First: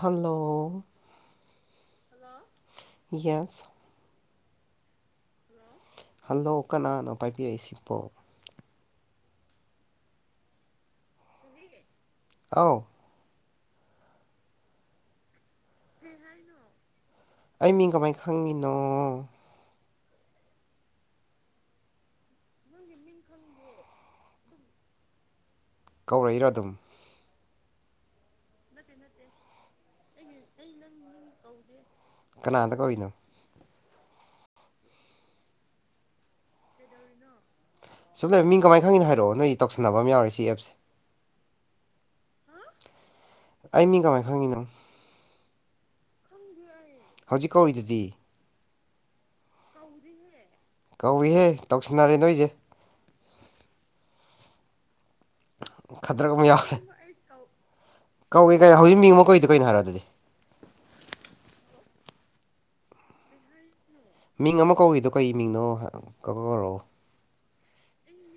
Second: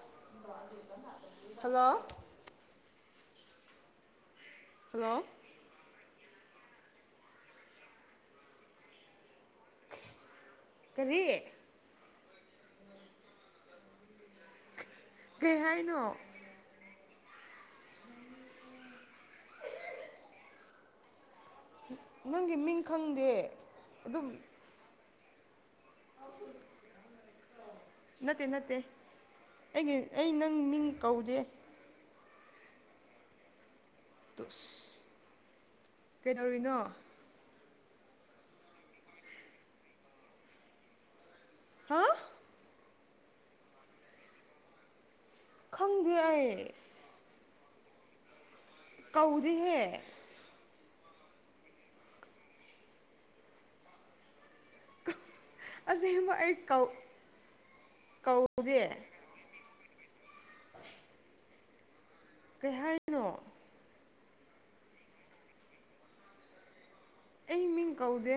hello hello yes hello hello ꯀꯅꯥꯅꯣ ꯄꯥꯏꯕꯤꯔꯛꯏꯁꯤꯕꯣ ꯀꯔꯤ ꯑꯥꯎ ꯀꯩ ꯍꯥꯏꯅꯣ ꯑꯩ ꯃꯤꯡ ꯀꯃꯥꯏ ꯈꯪꯉꯤꯅꯣ ꯅꯪꯒꯤ ꯃꯤꯡ ꯈꯪꯗꯦ ꯑꯗꯨꯝ ꯀꯧꯔꯛꯏꯔꯥ ꯑꯗꯨꯝ ꯅꯠꯇꯦ ꯅꯠꯇꯦ ꯑꯩꯒꯤ ꯑꯩ ꯅꯪ ꯃꯤ ꯀꯧꯗꯦ ꯀꯅꯥꯗ ꯀꯧꯏꯅꯣ ꯇꯨꯁ ꯀꯩꯗꯧꯔꯤꯅꯣ ꯁꯨꯝ ꯂꯩꯔꯝ ꯃꯤꯡ ꯀꯃꯥꯏ ꯈꯪꯉꯤꯅꯣ ꯍꯥꯏꯔꯛꯑꯣ ꯅꯣꯏ ꯇꯧꯁꯟꯅꯕ ꯑꯃ ꯌꯥꯎꯔꯦ ꯁꯤ ꯑꯦꯞꯁꯦ ꯍꯥ ꯑꯩ ꯃꯤ ꯀꯃꯥꯏ ꯈꯪꯉꯤꯅꯣ ꯈꯪꯗꯦ ꯑꯩ ꯍꯧꯖꯤꯛ ꯀꯧꯔꯤꯗꯨꯗꯤ ꯀꯧꯗꯦꯍꯦ ꯀꯧꯏꯍꯦ ꯇꯧꯁꯤꯟꯅꯔꯦ ꯅꯣꯏꯖꯦ ꯈꯗꯔꯛ ꯑꯁꯦꯡꯕ ꯑꯃ ꯑꯩ ꯌꯥꯎꯔꯦ ꯀꯧ ꯀꯧꯏ ꯀꯥꯏ ꯀꯧꯗꯦ ꯍꯧꯖꯤꯛ ꯃꯤꯡ ꯑꯃ ꯀꯧꯏꯗ ꯀꯩꯅꯣ ꯍꯥꯏꯔꯛꯑꯣ ꯑꯗꯨꯗꯤ ꯀꯩ ꯍꯥꯏꯅꯣ ꯃꯤꯡ ꯑꯃ ꯀꯧꯔꯤꯗꯣ ꯀꯩ ꯃꯤꯡꯅꯣ ꯍ ꯀ ꯀꯧꯔꯛꯑꯣ ꯑꯩ ꯃꯤꯡ ꯀꯧꯗꯦ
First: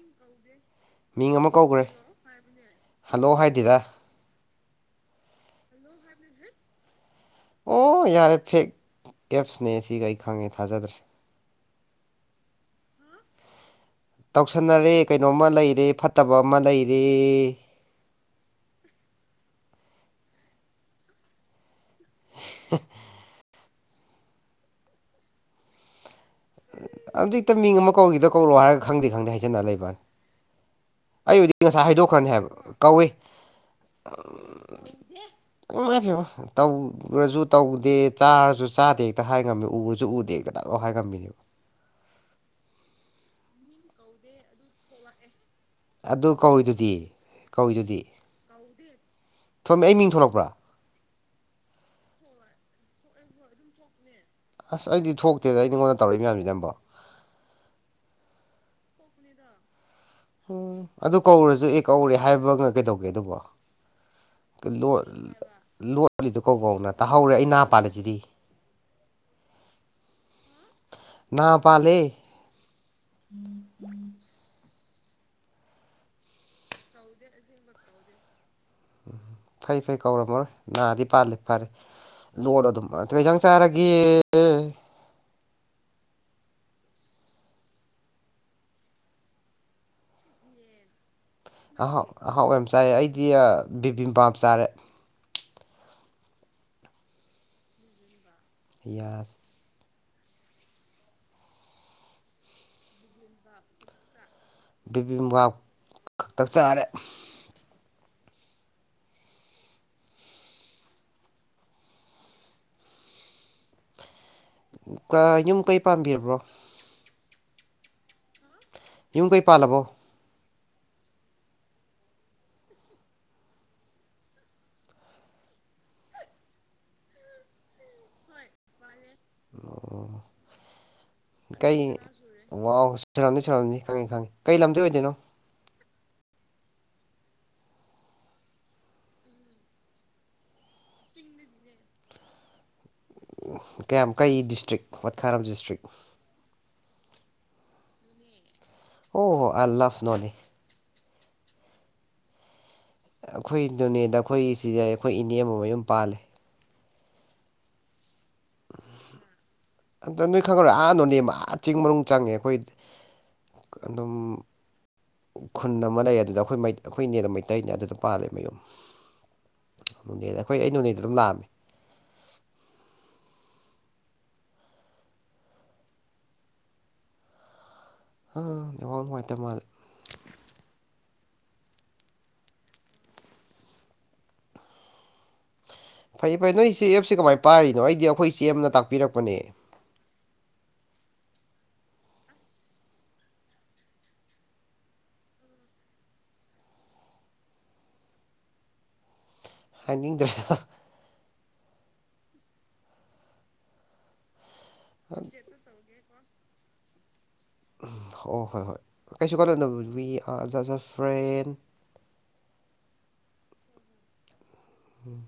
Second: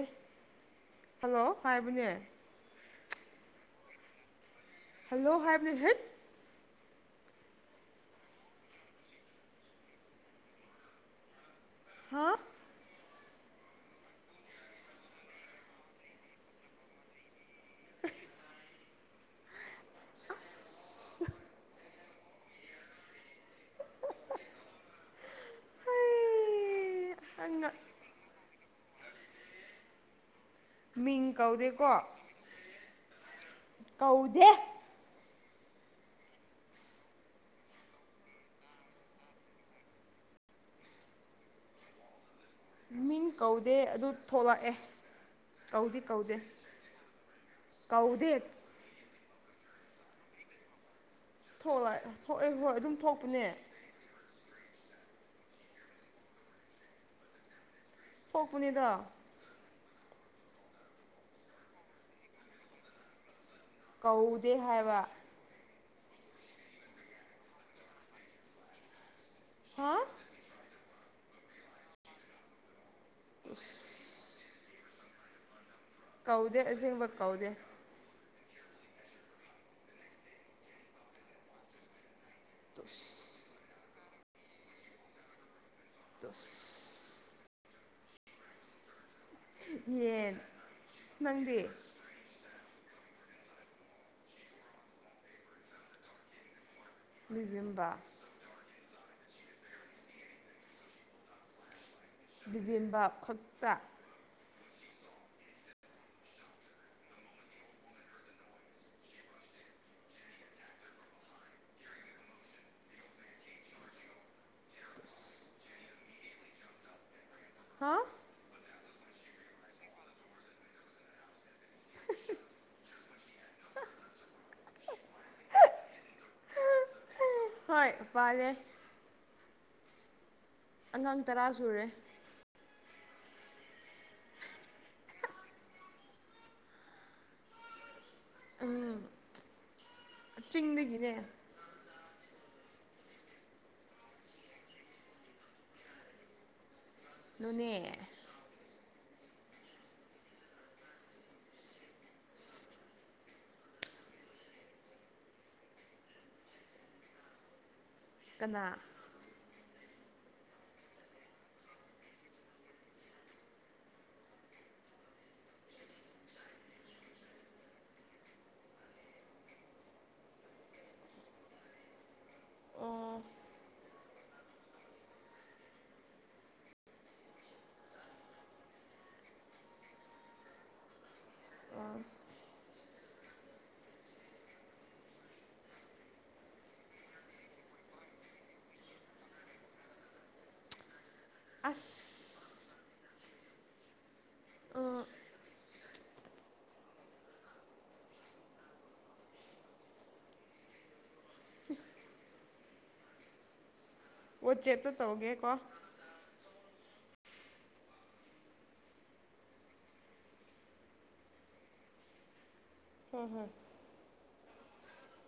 ꯃꯤꯡ ꯍꯜꯂꯣ ꯑꯃ ꯀꯧꯈ꯭ꯔꯦ ꯍꯥꯏꯕꯅꯦ ꯍꯜꯂꯣ ꯍꯥꯏꯗꯦꯗ ꯍꯜꯂꯣ ꯍꯥꯏꯕꯅꯤ ꯍꯦꯠ ꯑꯣ ꯌꯥꯔꯦ ꯐꯦꯛ ꯑꯦꯞꯁꯅꯦ ꯁꯤꯒ ꯑꯩ ꯈꯪꯉꯦ ꯊꯥꯖꯗ꯭ꯔꯦ ꯍꯥ ꯇꯧꯁꯟꯅꯔꯦ ꯀꯩꯅꯣꯝꯃ ꯂꯩꯔꯦ ꯐꯠꯇꯕ ꯑꯃ ꯂꯩꯔꯦ ꯑꯁ ꯑꯥ ꯍ [unintelligible] ꯍꯩ ꯑꯗꯨ ꯍꯦꯛꯇ ꯅꯪꯅ ꯃꯤꯡ ꯑꯃ ꯀꯧꯈꯤꯗꯣ ꯀꯧꯔꯣ ꯍꯥꯏꯔꯒ ꯈꯪꯗꯦ ꯈꯪꯗꯦ ꯍꯥꯏꯖꯤꯅꯔ ꯂꯩꯕꯋꯥꯅꯤ ꯃꯤꯡ ꯑꯩꯕꯨꯗꯤ ꯉꯁꯥꯏ ꯀꯧꯗꯦꯀꯣ ꯍꯥꯏꯗꯣꯛꯈ꯭ꯔꯅꯤ ꯍꯥꯏꯕ ꯀꯧꯏ ꯀꯧꯗꯦ ꯑꯝꯝ ꯏꯃꯥꯏꯄꯦꯃꯥ ꯇꯧ ꯔꯖꯨ ꯇꯧꯗꯦ ꯆꯥꯔꯖꯨ ꯆꯥꯗꯦ ꯍꯦꯛꯇ ꯍꯥꯏ ꯉꯝꯃꯦ ꯎꯔꯖꯨ ꯎꯗꯦ ꯇꯗꯥꯏ ꯇꯛ ꯂꯥꯎ ꯍꯥꯏ ꯉꯝꯕꯤꯅꯦꯕ ꯃꯤꯟ ꯀꯧꯗꯦ ꯑꯗꯨ ꯊꯣꯛꯂꯛꯑꯦ ꯀꯧꯗꯤ ꯑꯗꯨ ꯀꯧꯗꯦ ꯀꯧꯏꯗꯨꯗꯤ ꯀꯧꯏꯗꯨꯗꯤ ꯀꯧꯗꯦ ꯊꯣꯝꯃꯦ ꯑꯩ ꯃꯤꯡ ꯊꯣꯂꯛꯄ꯭ꯔꯥ ꯊꯣꯛꯂ ꯊꯣꯛꯑꯦ ꯍꯣꯏ ꯑꯗꯨꯝ ꯊꯣꯛꯄꯅꯦ ꯑꯁ ꯑꯩꯗꯤ ꯊꯣꯛꯇꯦꯗ ꯑꯩ ꯅꯉꯣꯟꯗ ꯇꯧꯔꯛꯏ ꯃꯌꯥꯝꯁꯤ ꯅꯪꯝꯕꯣ ꯍꯛꯅꯤꯗ ꯎ ꯑꯗꯨ ꯀꯧꯔꯁꯨ ꯑꯦ ꯀꯧꯔꯦ ꯍꯥꯏꯕꯒ ꯀꯩꯗꯧꯒꯦ ꯑꯗꯨꯕꯣ ꯀꯧꯗꯦ ꯍꯥꯏꯕ ꯀꯂꯔ ꯂꯣꯠꯂꯤꯗꯨ ꯀꯧꯕꯧꯅ ꯇꯥꯍꯧꯔꯦ ꯑꯩ ꯍ ꯄꯥꯜꯂꯁꯤꯗꯤ ꯍꯥ ꯅꯥ ꯄꯥꯦ ꯑꯐ ꯀꯧꯗ ꯑꯁꯕ ꯀꯎꯗ ꯎꯝ ꯐꯩ ꯐꯩ ꯀꯧꯔꯝꯃꯔꯣꯏ ꯅꯥꯗꯤ ꯄꯥꯜꯂꯤ ꯐꯔꯦ ꯂꯣꯠ ꯑꯗꯨꯝ ꯇꯨꯁ ꯀꯖꯥꯡ ꯆꯥꯔꯒꯦ ꯒꯤ ꯗꯁ ꯌꯦꯠ ꯑꯍꯥꯎ ꯑꯍꯥꯎꯕ ꯆꯥꯏ ꯑꯩꯗꯤ ꯕꯤꯕꯤꯝ ꯄꯥꯝ ꯆꯥꯔꯦ ꯃꯤꯒꯦꯝꯕ ꯄꯤꯌꯥꯁ ꯕꯤꯚꯦꯟꯕ ꯈꯛꯇ ꯕꯤꯦꯕꯤ ꯃꯕꯥ ꯈꯛꯇꯛ ꯆꯥꯔꯦ ꯌꯨꯝ ꯀꯩ ꯄꯥꯝꯕꯤꯔꯕ꯭ꯔꯣ ꯍꯥ ꯌꯨꯝ ꯀꯩ ꯄꯥꯜꯂꯕꯣ ꯐꯂꯦ ꯇꯔꯥ ꯀꯩ ꯁꯨꯔꯦ ꯋꯥ ꯁꯔꯥꯎꯅꯤ ꯁꯔꯝꯅꯤ ꯈꯪꯉꯤ ꯈꯪꯉꯤ ꯀꯩ ꯂꯝꯗꯤ ꯑꯣꯏꯗꯣꯏꯅꯣ ꯎꯝ ꯆꯤꯡꯗꯒꯤꯅꯦ ꯀꯌꯥꯝ ꯀꯩ ꯗꯤꯁꯇ꯭ꯔꯤꯛ ꯋꯥꯠꯈꯥꯔꯝ ꯗꯤꯁꯇ꯭ꯔꯤꯛ ꯅꯨꯅꯦ ꯑꯣ ꯍꯣ ꯑꯜ ꯐꯅꯣꯅꯦ ꯑꯩꯈꯣꯏ ꯅꯣꯅꯦꯗ ꯑꯩꯈꯣꯏꯒꯤ ꯁꯤꯗ ꯑꯩꯈꯣꯏ ꯏꯅꯦ ꯑꯃꯌꯨꯝ ꯄꯥꯜꯂꯤꯦ ꯀꯅꯥ ꯑꯝꯇ ꯅꯣꯏ ꯈꯪꯈꯔꯣꯏ ꯑꯥꯗꯣꯅꯦꯦꯝ ꯃꯥ ꯆꯤꯡ ꯃꯔ ꯆꯪꯉꯦ ꯑꯩꯈꯣꯏ ꯑꯗꯨꯝ ꯈꯨꯟ ꯑꯃ ꯂꯩ ꯑꯗꯨꯗ ꯑꯩꯈꯣꯏ ꯑꯩꯈꯣꯏ ꯏꯅꯦꯅ ꯃꯩꯇꯩꯅꯦ ꯑꯗꯨꯗ ꯄꯥꯜꯂꯦ ꯃꯌꯨꯝ ꯅꯦ ꯑꯩꯈꯣꯏ ꯑꯩ ꯅꯣꯅꯦꯗ ꯑꯗꯨꯝ ꯂꯥꯛꯑꯝꯃꯤ ꯑꯣ ꯑꯥ ꯌꯥꯝꯋꯥꯡ ꯅꯨꯡꯉꯥꯏꯇꯦ ꯃꯥꯂꯦ ꯑ ꯐꯩ ꯐꯩ ꯅꯣꯏ ꯁꯤꯦ ꯑꯦꯞꯁꯦ ꯀꯃꯥꯏꯅ ꯄꯥꯔꯤꯅꯣ ꯑꯩꯗꯤ ꯑꯩꯈꯣꯏ ꯏ ꯆꯦꯅ ꯇꯥꯛꯄꯤꯔꯛꯄꯅꯦ [inaudible] ꯑꯁ ꯑ ꯍꯥꯏꯅꯤꯡꯗ꯭ꯔꯦ ꯑꯣ ꯆꯦꯠꯇ ꯇꯧꯒꯦ ꯀꯣ ꯑꯣ ꯍꯣꯏ ꯍꯣꯏ ꯀꯩꯁꯨ ꯀꯥꯟꯗꯗꯅꯕ we are just a friend [inaudible] ꯍ ꯍꯝ ꯎꯝ